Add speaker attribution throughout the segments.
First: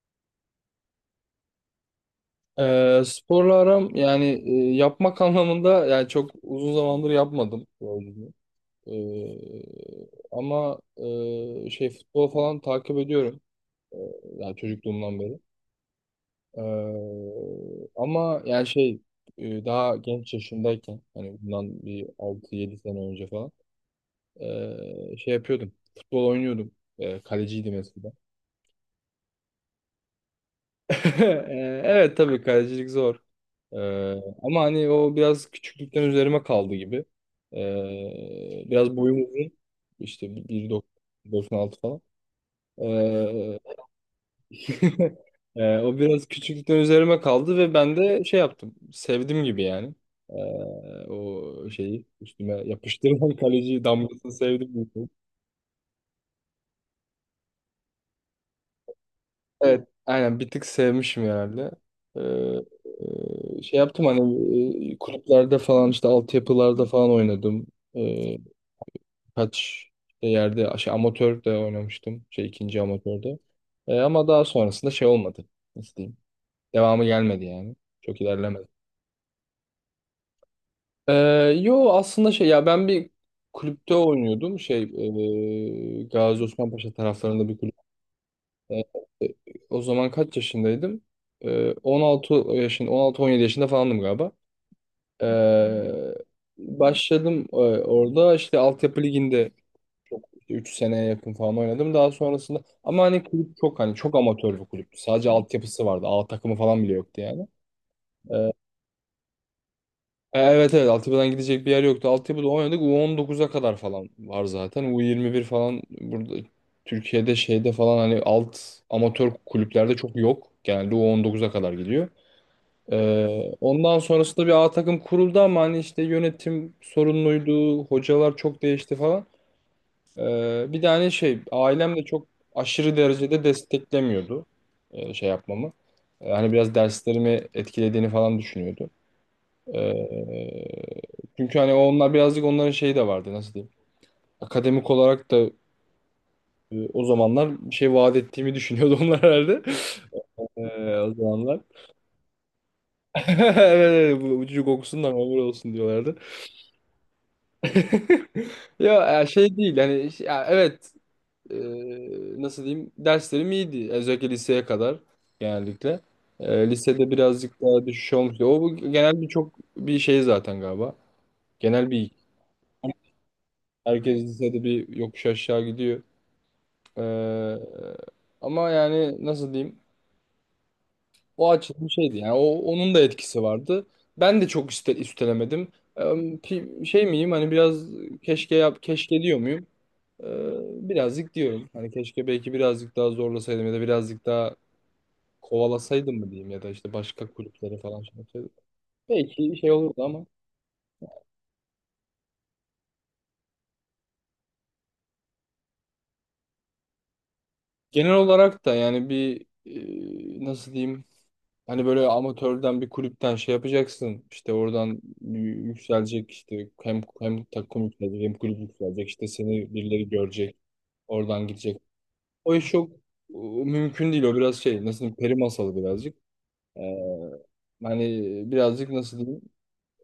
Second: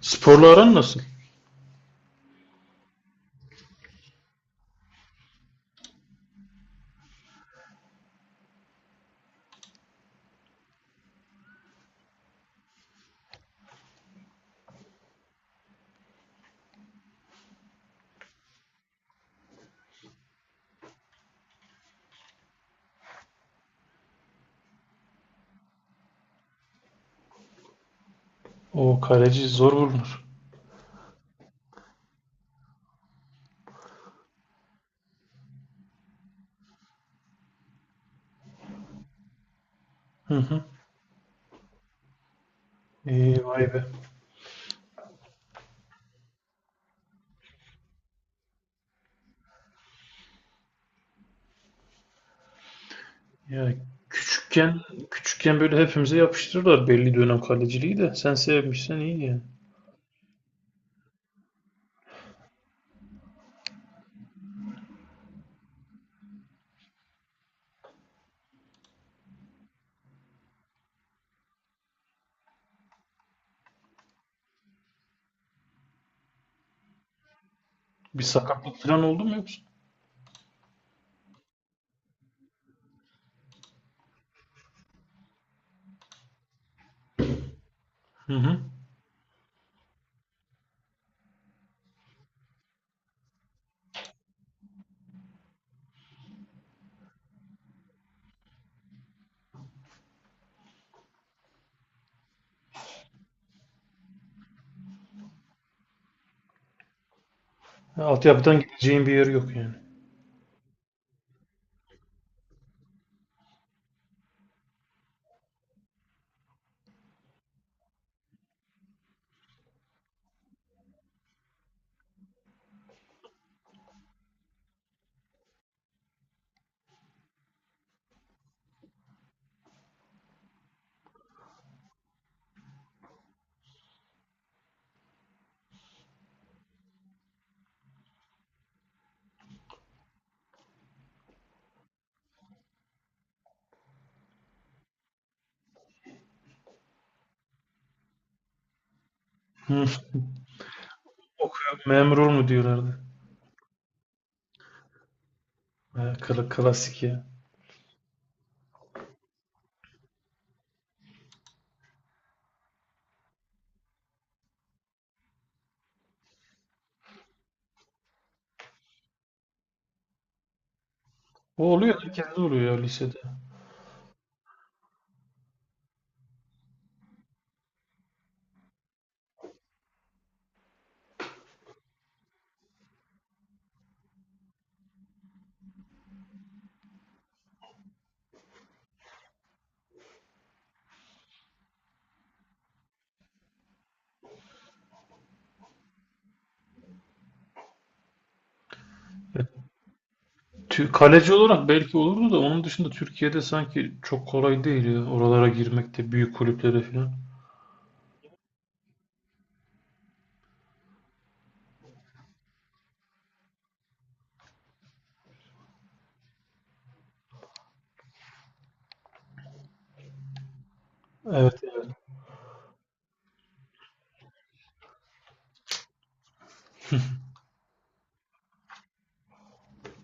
Speaker 1: Sporla aran nasıl?
Speaker 2: Sporla aram yani yapmak anlamında yani çok uzun zamandır yapmadım sporculuğu. Ee, ama şey futbol falan takip ediyorum. Ee, Yani çocukluğumdan beri. Ama yani şey daha genç yaşımdayken hani bundan bir 6-7 sene önce falan şey yapıyordum. Futbol oynuyordum. Kaleciydim eskiden.
Speaker 1: O kaleci zor bulunur.
Speaker 2: Evet, tabii kalecilik zor. Ee, Ama hani o biraz küçüklükten üzerime kaldı gibi. Biraz boyum uzun.
Speaker 1: Hı
Speaker 2: İşte
Speaker 1: hı.
Speaker 2: 1,96 falan. Ee,
Speaker 1: Vay be.
Speaker 2: o biraz küçüklükten üzerime kaldı ve ben de şey yaptım. Sevdim gibi yani. Ee, O şeyi üstüme yapıştırılan
Speaker 1: Ya
Speaker 2: kaleci damgasını
Speaker 1: küçükken
Speaker 2: sevdim.
Speaker 1: küçükken böyle hepimize yapıştırırlar belli dönem kaleciliği de. Sen sevmişsen iyi yani.
Speaker 2: Evet, aynen bir tık sevmişim herhalde. Ee, Şey yaptım, hani kulüplerde falan, işte altyapılarda falan oynadım. Ee, Kaç yerde şey, amatör de oynamıştım. Şey, ikinci amatörde. Ama daha sonrasında şey olmadı. Nasıl diyeyim? Devamı gelmedi yani. Çok
Speaker 1: Bir
Speaker 2: ilerlemedi.
Speaker 1: sakatlık falan oldu mu yoksa?
Speaker 2: Ee, Yo, aslında şey, ya ben bir kulüpte oynuyordum. Şey, Gazi Osman Paşa taraflarında bir kulüp.
Speaker 1: Hı hı.
Speaker 2: Ee, E, O zaman kaç yaşındaydım? 16 yaşında, 16-17 yaşında falandım galiba. E, Başladım, orada işte altyapı liginde çok 3 seneye yakın falan oynadım. Daha sonrasında ama hani kulüp çok, hani çok amatör bir kulüptü. Sadece altyapısı vardı. A takımı falan bile yoktu yani.
Speaker 1: Ya altyapıdan gideceğin bir yeri yok yani.
Speaker 2: Evet, evet, altyapıdan gidecek bir yer yoktu. Altyapıda oynadık. U19'a kadar falan var zaten. U21 falan burada Türkiye'de şeyde falan, hani alt amatör kulüplerde çok yok. Genelde U19'a kadar gidiyor. Ondan sonrasında bir A takım kuruldu, ama hani işte yönetim sorunluydu, hocalar çok değişti falan. Bir de hani şey, ailem de çok aşırı derecede desteklemiyordu şey yapmamı. Hani biraz derslerimi etkilediğini falan düşünüyordu. Ee, Çünkü hani onlar birazcık, onların şeyi de vardı, nasıl diyeyim. Akademik olarak da o zamanlar bir şey vaat ettiğimi düşünüyordu onlar herhalde.
Speaker 1: Hı.
Speaker 2: O zamanlar.
Speaker 1: Okuyor, memur ol mu diyorlardı.
Speaker 2: Evet, evet, bu ucu kokusundan ömür olsun
Speaker 1: Ha,
Speaker 2: diyorlardı.
Speaker 1: klasik ya.
Speaker 2: Ya, şey değil yani, ya, evet. e, Nasıl diyeyim, derslerim iyiydi, özellikle liseye kadar genellikle. Lisede birazcık daha düşüş olmuştu. O bu genel bir, çok bir şey zaten galiba.
Speaker 1: O
Speaker 2: Genel
Speaker 1: oluyor,
Speaker 2: bir,
Speaker 1: herkes de oluyor ya lisede.
Speaker 2: herkes lisede bir yokuş aşağı gidiyor. E, Ama yani nasıl diyeyim, o açıdan bir şeydi yani, o, onun da etkisi vardı. Ben de çok üstelemedim. E, Şey miyim, hani biraz keşke, yap keşke diyor muyum? Ee, Birazcık diyorum. Hani keşke belki birazcık daha zorlasaydım, ya da birazcık daha kovalasaydım mı diyeyim, ya da işte başka kulüplere falan şey yapsaydım.
Speaker 1: Ya,
Speaker 2: Belki şey olurdu, ama
Speaker 1: kaleci olarak belki olurdu da onun dışında Türkiye'de sanki çok kolay değil ya oralara girmek de büyük kulüplere falan.
Speaker 2: genel olarak da yani bir, nasıl diyeyim, hani böyle amatörden bir kulüpten şey yapacaksın, işte oradan yükselecek, işte hem takım yükselecek hem kulüp yükselecek, işte seni birileri görecek, oradan
Speaker 1: Evet,
Speaker 2: gidecek.
Speaker 1: evet.
Speaker 2: O iş çok e, mümkün değil, o biraz şey, nasıl diyeyim, peri masalı birazcık. Ee, Hani birazcık, nasıl diyeyim?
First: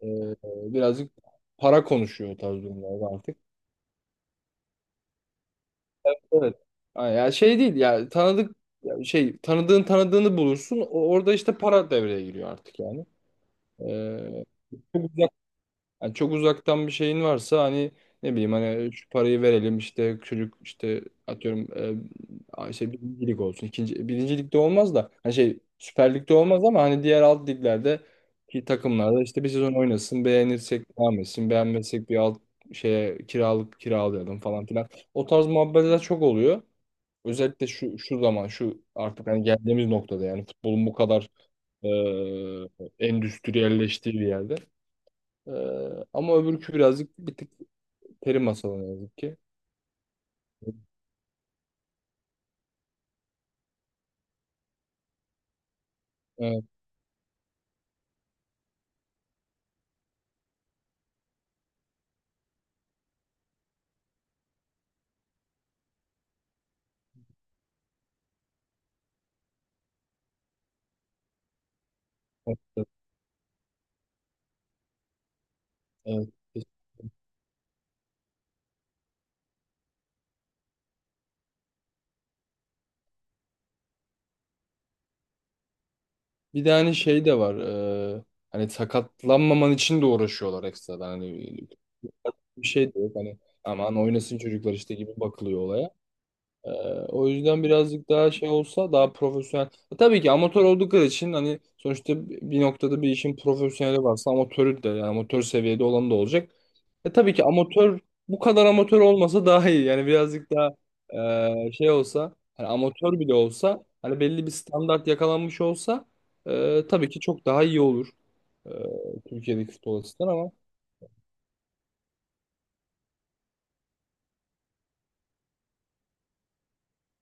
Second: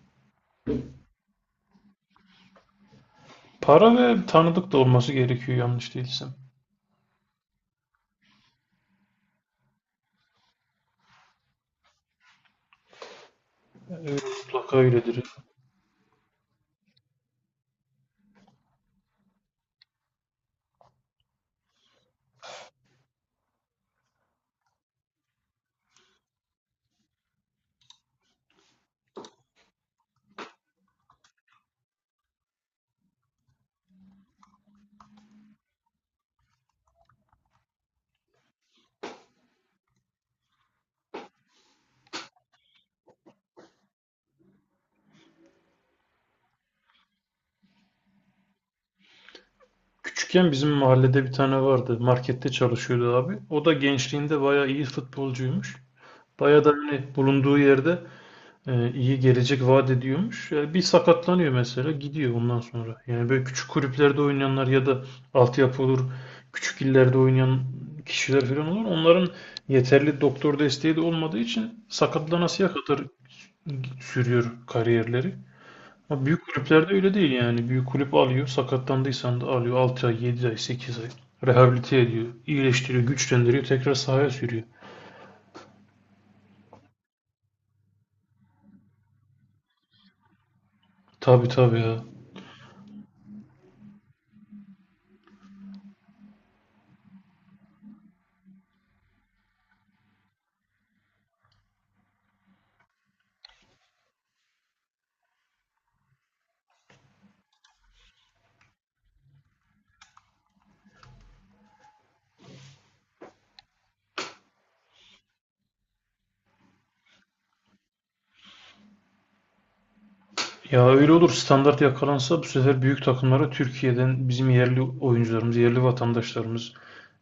Speaker 2: Ee, Birazcık para konuşuyor o tarz durumlarda artık.
Speaker 1: Para ve tanıdık da olması gerekiyor yanlış değilsem.
Speaker 2: Evet. Ha, ya şey değil, ya tanıdık, ya şey, tanıdığın tanıdığını bulursun, orada işte para devreye giriyor artık yani.
Speaker 1: Evet,
Speaker 2: Ee,
Speaker 1: mutlaka
Speaker 2: Çok
Speaker 1: öyledir.
Speaker 2: uzak, yani çok uzaktan bir şeyin varsa, hani ne bileyim, hani şu parayı verelim, işte çocuk işte, atıyorum şey birinci lig olsun. İkinci birinci ligde olmaz da hani şey, Süper Lig'de olmaz, ama hani diğer alt liglerde ki takımlarda işte bir sezon oynasın, beğenirsek devam etsin, beğenmezsek bir alt şeye kiralık, kiralayalım falan filan. O tarz muhabbetler çok oluyor. Özellikle şu şu zaman, şu artık, hani geldiğimiz noktada, yani futbolun bu kadar e, endüstriyelleştiği bir yerde. Ee, Ama öbürkü birazcık, bir tık peri masalı ne yazık ki.
Speaker 1: Küçükken bizim mahallede bir tane vardı. Markette çalışıyordu abi. O da gençliğinde bayağı iyi futbolcuymuş. Bayağı
Speaker 2: Evet,
Speaker 1: da hani bulunduğu yerde iyi gelecek vaat ediyormuş. E, bir sakatlanıyor mesela gidiyor ondan sonra. Yani böyle küçük kulüplerde oynayanlar ya da altyapı olur, küçük illerde oynayan kişiler falan olur. Onların yeterli doktor desteği de olmadığı için
Speaker 2: evet,
Speaker 1: sakatlanasıya kadar sürüyor kariyerleri. Ya
Speaker 2: evet.
Speaker 1: büyük kulüplerde öyle değil yani. Büyük kulüp alıyor, sakatlandıysan da alıyor 6 ay, 7 ay, 8 ay. Rehabilite ediyor, iyileştiriyor, güçlendiriyor, tekrar sahaya sürüyor.
Speaker 2: Bir de hani şey de var. e, Hani sakatlanmaman için de uğraşıyorlar ekstradan.
Speaker 1: Tabii
Speaker 2: Hani
Speaker 1: tabii ya.
Speaker 2: bir şey de yok. Hani aman oynasın çocuklar işte gibi bakılıyor olaya. Ee, O yüzden birazcık daha şey olsa, daha profesyonel. Tabii ki amatör oldukları için hani, sonuçta bir noktada bir işin profesyoneli varsa amatörü de, yani amatör seviyede olan da olacak. Tabii ki amatör, bu kadar amatör olmasa daha iyi. Yani birazcık daha şey olsa, hani amatör bile olsa hani belli bir standart yakalanmış olsa tabii ki çok daha iyi olur, e, Türkiye'deki futbol açısından, ama
Speaker 1: Ya öyle olur, standart yakalansa bu sefer büyük takımlara Türkiye'den bizim yerli oyuncularımız, yerli vatandaşlarımız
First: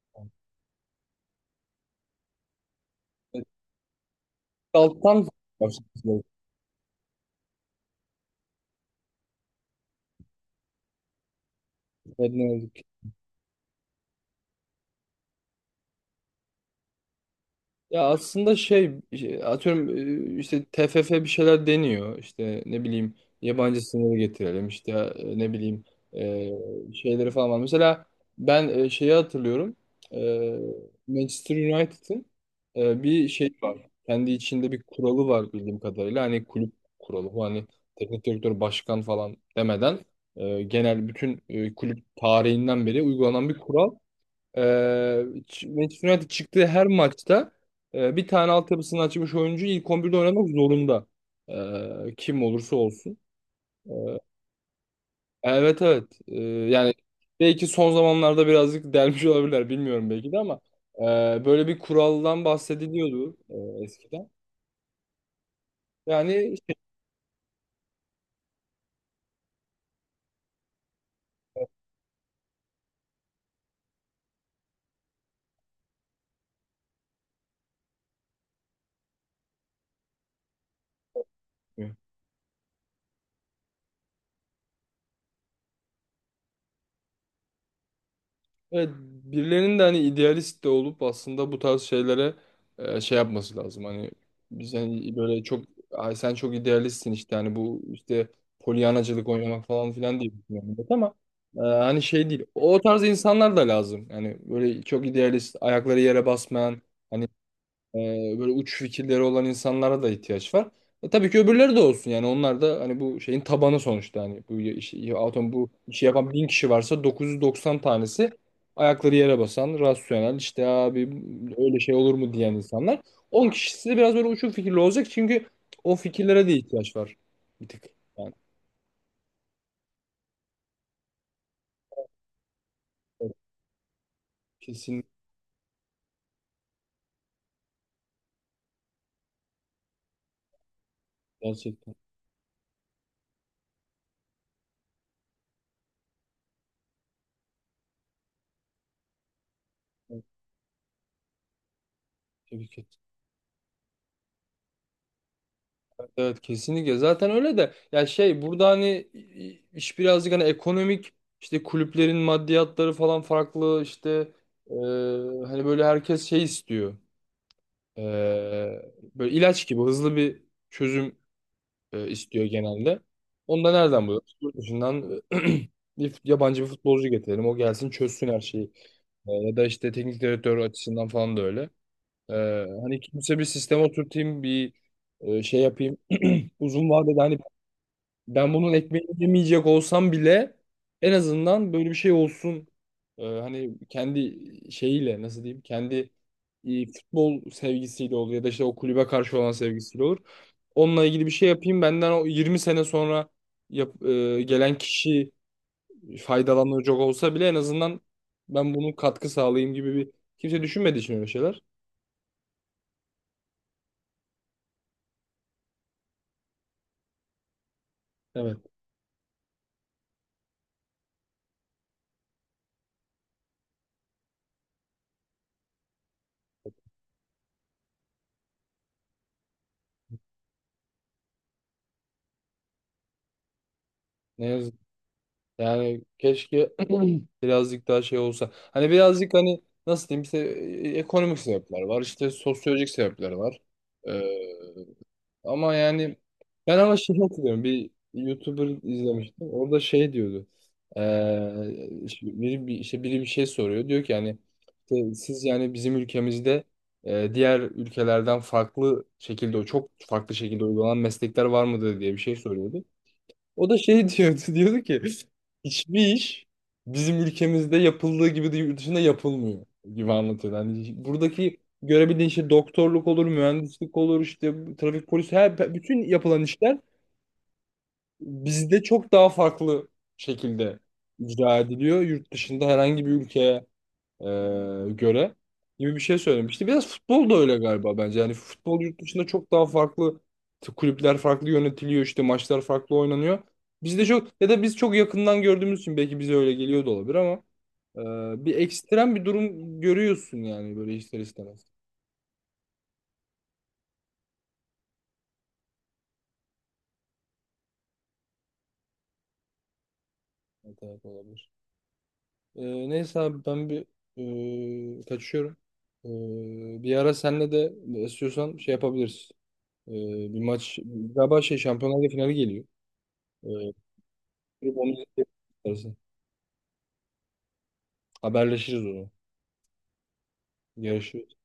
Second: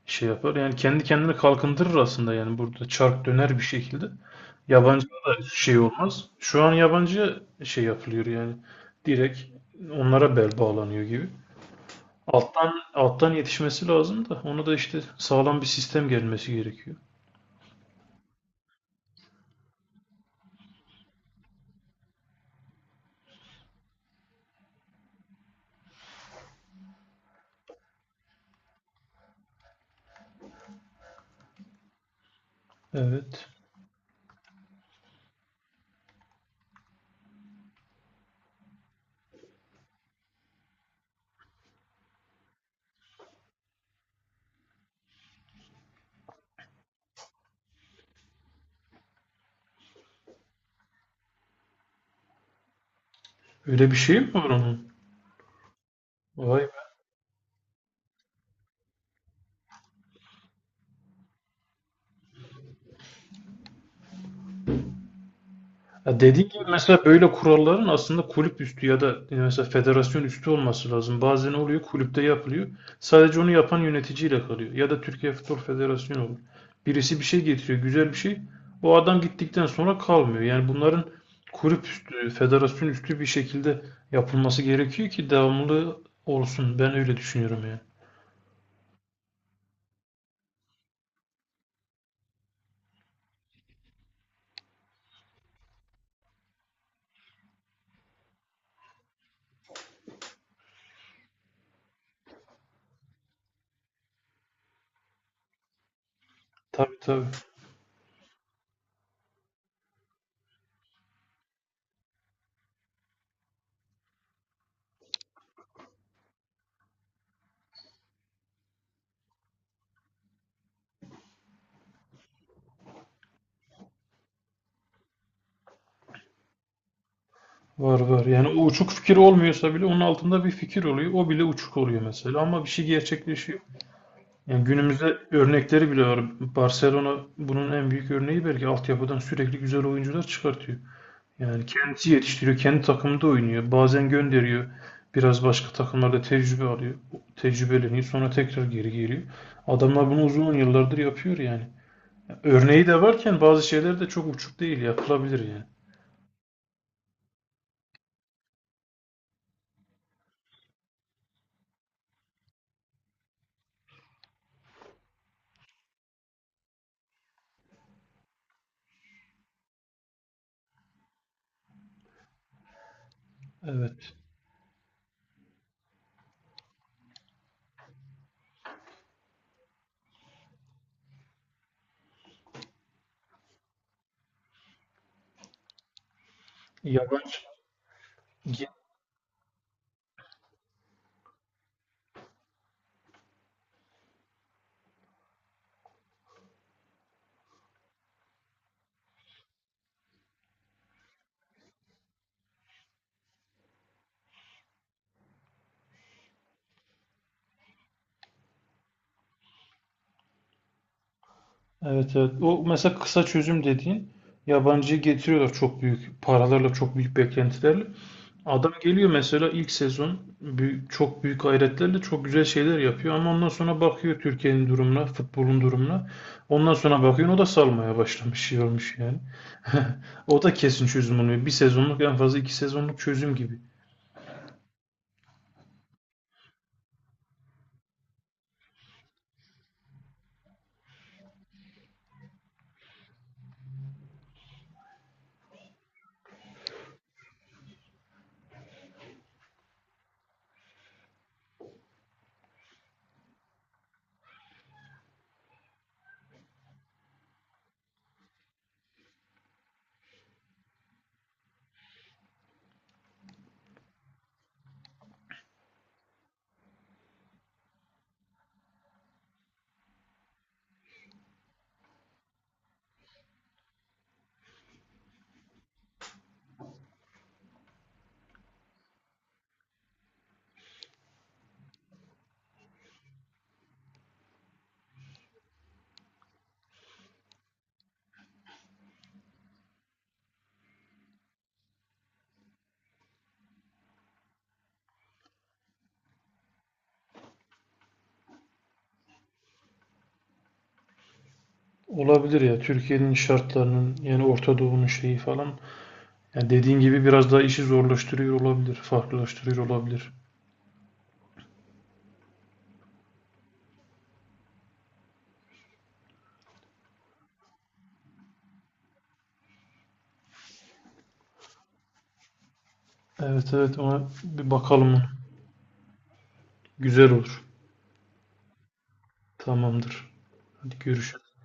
Speaker 1: şey yapar. Yani kendi kendine kalkındırır aslında yani, burada çark
Speaker 2: e,
Speaker 1: döner bir şekilde. Yabancı
Speaker 2: alttan
Speaker 1: da şey
Speaker 2: başlamak
Speaker 1: olmaz.
Speaker 2: gerekiyor.
Speaker 1: Şu an yabancı şey yapılıyor yani. Direkt onlara bel bağlanıyor gibi.
Speaker 2: Evet, ne
Speaker 1: Alttan
Speaker 2: yazık ki.
Speaker 1: alttan yetişmesi lazım da onu da işte sağlam bir sistem gelmesi gerekiyor.
Speaker 2: Ya aslında şey, atıyorum işte TFF bir şeyler deniyor, işte ne bileyim, yabancı sınırı getirelim işte, ne bileyim şeyleri falan var. Mesela ben şeyi hatırlıyorum. E, Manchester United'ın bir
Speaker 1: Evet.
Speaker 2: şey var, kendi içinde bir kuralı var bildiğim kadarıyla, hani kulüp kuralı bu, hani teknik direktör, başkan falan demeden genel, bütün kulüp tarihinden beri uygulanan bir kural. Ee, Manchester United çıktığı her maçta bir tane altyapısını açmış oyuncu ilk 11'de oynamak zorunda. Kim olursa olsun.
Speaker 1: Öyle bir
Speaker 2: Ee,
Speaker 1: şey mi var onun?
Speaker 2: evet, evet.
Speaker 1: Vay be.
Speaker 2: Yani belki son zamanlarda birazcık delmiş olabilirler, bilmiyorum, belki de, ama böyle bir kuraldan bahsediliyordu eskiden.
Speaker 1: Ya dediğin
Speaker 2: Yani
Speaker 1: gibi mesela böyle kuralların aslında kulüp üstü ya da mesela federasyon üstü olması lazım. Bazen oluyor kulüpte yapılıyor. Sadece onu yapan yöneticiyle kalıyor. Ya da Türkiye Futbol Federasyonu olur. Birisi bir şey getiriyor, güzel bir şey. O adam gittikten sonra kalmıyor. Yani bunların kulüp
Speaker 2: işte,
Speaker 1: üstü, federasyon üstü bir şekilde yapılması gerekiyor ki devamlı olsun. Ben öyle düşünüyorum yani.
Speaker 2: evet, birilerinin de hani idealist de olup aslında bu tarz şeylere şey yapması lazım. Hani biz hani böyle çok, ay sen çok idealistsin işte, hani bu işte polyanacılık oynamak falan filan diye düşünüyorum, evet, ama hani şey değil. O tarz insanlar da lazım. Yani böyle çok idealist, ayakları yere basmayan,
Speaker 1: Tabii tabii.
Speaker 2: hani ee, böyle uç fikirleri olan insanlara da ihtiyaç var. Tabii ki öbürleri de olsun yani, onlar da hani bu şeyin tabanı sonuçta, hani bu işi, atom bu işi yapan bin kişi varsa 990 tanesi ayakları yere basan, rasyonel, işte abi öyle şey olur mu diyen insanlar. 10 kişisi de biraz böyle uçuk fikirli olacak, çünkü o fikirlere de ihtiyaç var bir tık
Speaker 1: Var var.
Speaker 2: yani.
Speaker 1: Yani o uçuk fikir olmuyorsa bile onun altında bir fikir oluyor. O bile uçuk oluyor mesela ama bir şey
Speaker 2: Evet,
Speaker 1: gerçekleşiyor. Yani
Speaker 2: kesin
Speaker 1: günümüzde örnekleri bile var. Barcelona bunun en büyük örneği belki, altyapıdan sürekli güzel oyuncular çıkartıyor. Yani
Speaker 2: gerçekten.
Speaker 1: kendisi yetiştiriyor, kendi takımında oynuyor. Bazen gönderiyor. Biraz başka takımlarda tecrübe alıyor. Tecrübeleniyor. Sonra tekrar geri geliyor. Adamlar bunu
Speaker 2: Evet,
Speaker 1: uzun yıllardır yapıyor yani.
Speaker 2: tebrik
Speaker 1: Örneği
Speaker 2: ederim.
Speaker 1: de varken bazı şeyler de çok uçuk değil. Yapılabilir yani.
Speaker 2: Evet, kesinlikle zaten öyle de, ya şey, burada hani iş birazcık hani ekonomik, işte kulüplerin maddiyatları falan farklı, işte e, hani böyle herkes şey istiyor, E, böyle ilaç gibi hızlı bir çözüm istiyor genelde. Onu da nereden
Speaker 1: Evet.
Speaker 2: buluyoruz? Yurt dışından bir yabancı bir futbolcu getirelim, o gelsin çözsün her şeyi. Ya da işte teknik direktör açısından falan da öyle. E, Hani kimse bir sisteme oturtayım, bir şey yapayım uzun vadede,
Speaker 1: Yabancı.
Speaker 2: hani ben bunun ekmeğini yemeyecek olsam bile en azından böyle bir şey olsun. Hani kendi şeyiyle, nasıl diyeyim? Kendi futbol sevgisiyle olur, ya da işte o kulübe karşı olan sevgisiyle olur. Onunla ilgili bir şey yapayım, benden o 20 sene sonra gelen kişi faydalanacak olsa bile, en azından ben bunun katkı sağlayayım gibi bir, kimse düşünmediği için öyle şeyler.
Speaker 1: Evet evet. O mesela kısa çözüm dediğin yabancıyı getiriyorlar çok büyük paralarla, çok büyük beklentilerle.
Speaker 2: Evet.
Speaker 1: Adam geliyor mesela ilk sezon büyük, çok büyük gayretlerle çok güzel şeyler yapıyor ama ondan sonra bakıyor Türkiye'nin durumuna, futbolun durumuna. Ondan sonra bakıyor o da salmaya başlamış, şey olmuş yani. O da kesin çözüm olmuyor. Bir sezonluk, en fazla iki sezonluk çözüm gibi.
Speaker 2: Ne yazık. Yani keşke birazcık daha şey olsa. Hani birazcık, hani nasıl diyeyim, işte ekonomik sebepler var, işte sosyolojik sebepler var. Ee, Ama yani ben, ama şey hatırlıyorum. Bir YouTuber izlemiştim. Orada şey diyordu. İşte işte biri bir şey soruyor. Diyor ki yani, işte siz yani bizim ülkemizde diğer ülkelerden farklı şekilde, çok farklı şekilde uygulanan meslekler var mıdır, diye bir şey soruyordu. O da şey diyordu, diyordu ki hiçbir iş bizim ülkemizde yapıldığı gibi de yurt dışında yapılmıyor gibi anlatıyordu. Hani buradaki görebildiğin şey, doktorluk olur, mühendislik olur, işte trafik polisi, her, bütün yapılan işler bizde çok daha farklı şekilde icra ediliyor, yurt dışında herhangi bir ülkeye e, göre, gibi bir şey söylemişti. Biraz futbol da öyle galiba bence. Yani futbol yurt dışında çok daha farklı, kulüpler farklı yönetiliyor, işte maçlar farklı oynanıyor. Bizde çok, ya da biz çok yakından gördüğümüz için belki bize öyle geliyor da olabilir, ama bir ekstrem bir durum görüyorsun yani, böyle ister istemez.
Speaker 1: Olabilir ya, Türkiye'nin şartlarının yani Orta Doğu'nun şeyi falan. Yani dediğin gibi biraz daha işi zorlaştırıyor olabilir, farklılaştırıyor olabilir.
Speaker 2: Evet, evet, olabilir. Neyse abi, ben bir kaçıyorum. Bir ara senle de, istiyorsan şey yapabiliriz. E, Bir maç galiba, şey, Şampiyonlar Ligi finali geliyor.
Speaker 1: Evet evet, ona bir
Speaker 2: Grup omuz
Speaker 1: bakalım.
Speaker 2: istersen.
Speaker 1: Güzel olur.
Speaker 2: Haberleşiriz onu.
Speaker 1: Tamamdır. Hadi görüşürüz.
Speaker 2: Görüşürüz.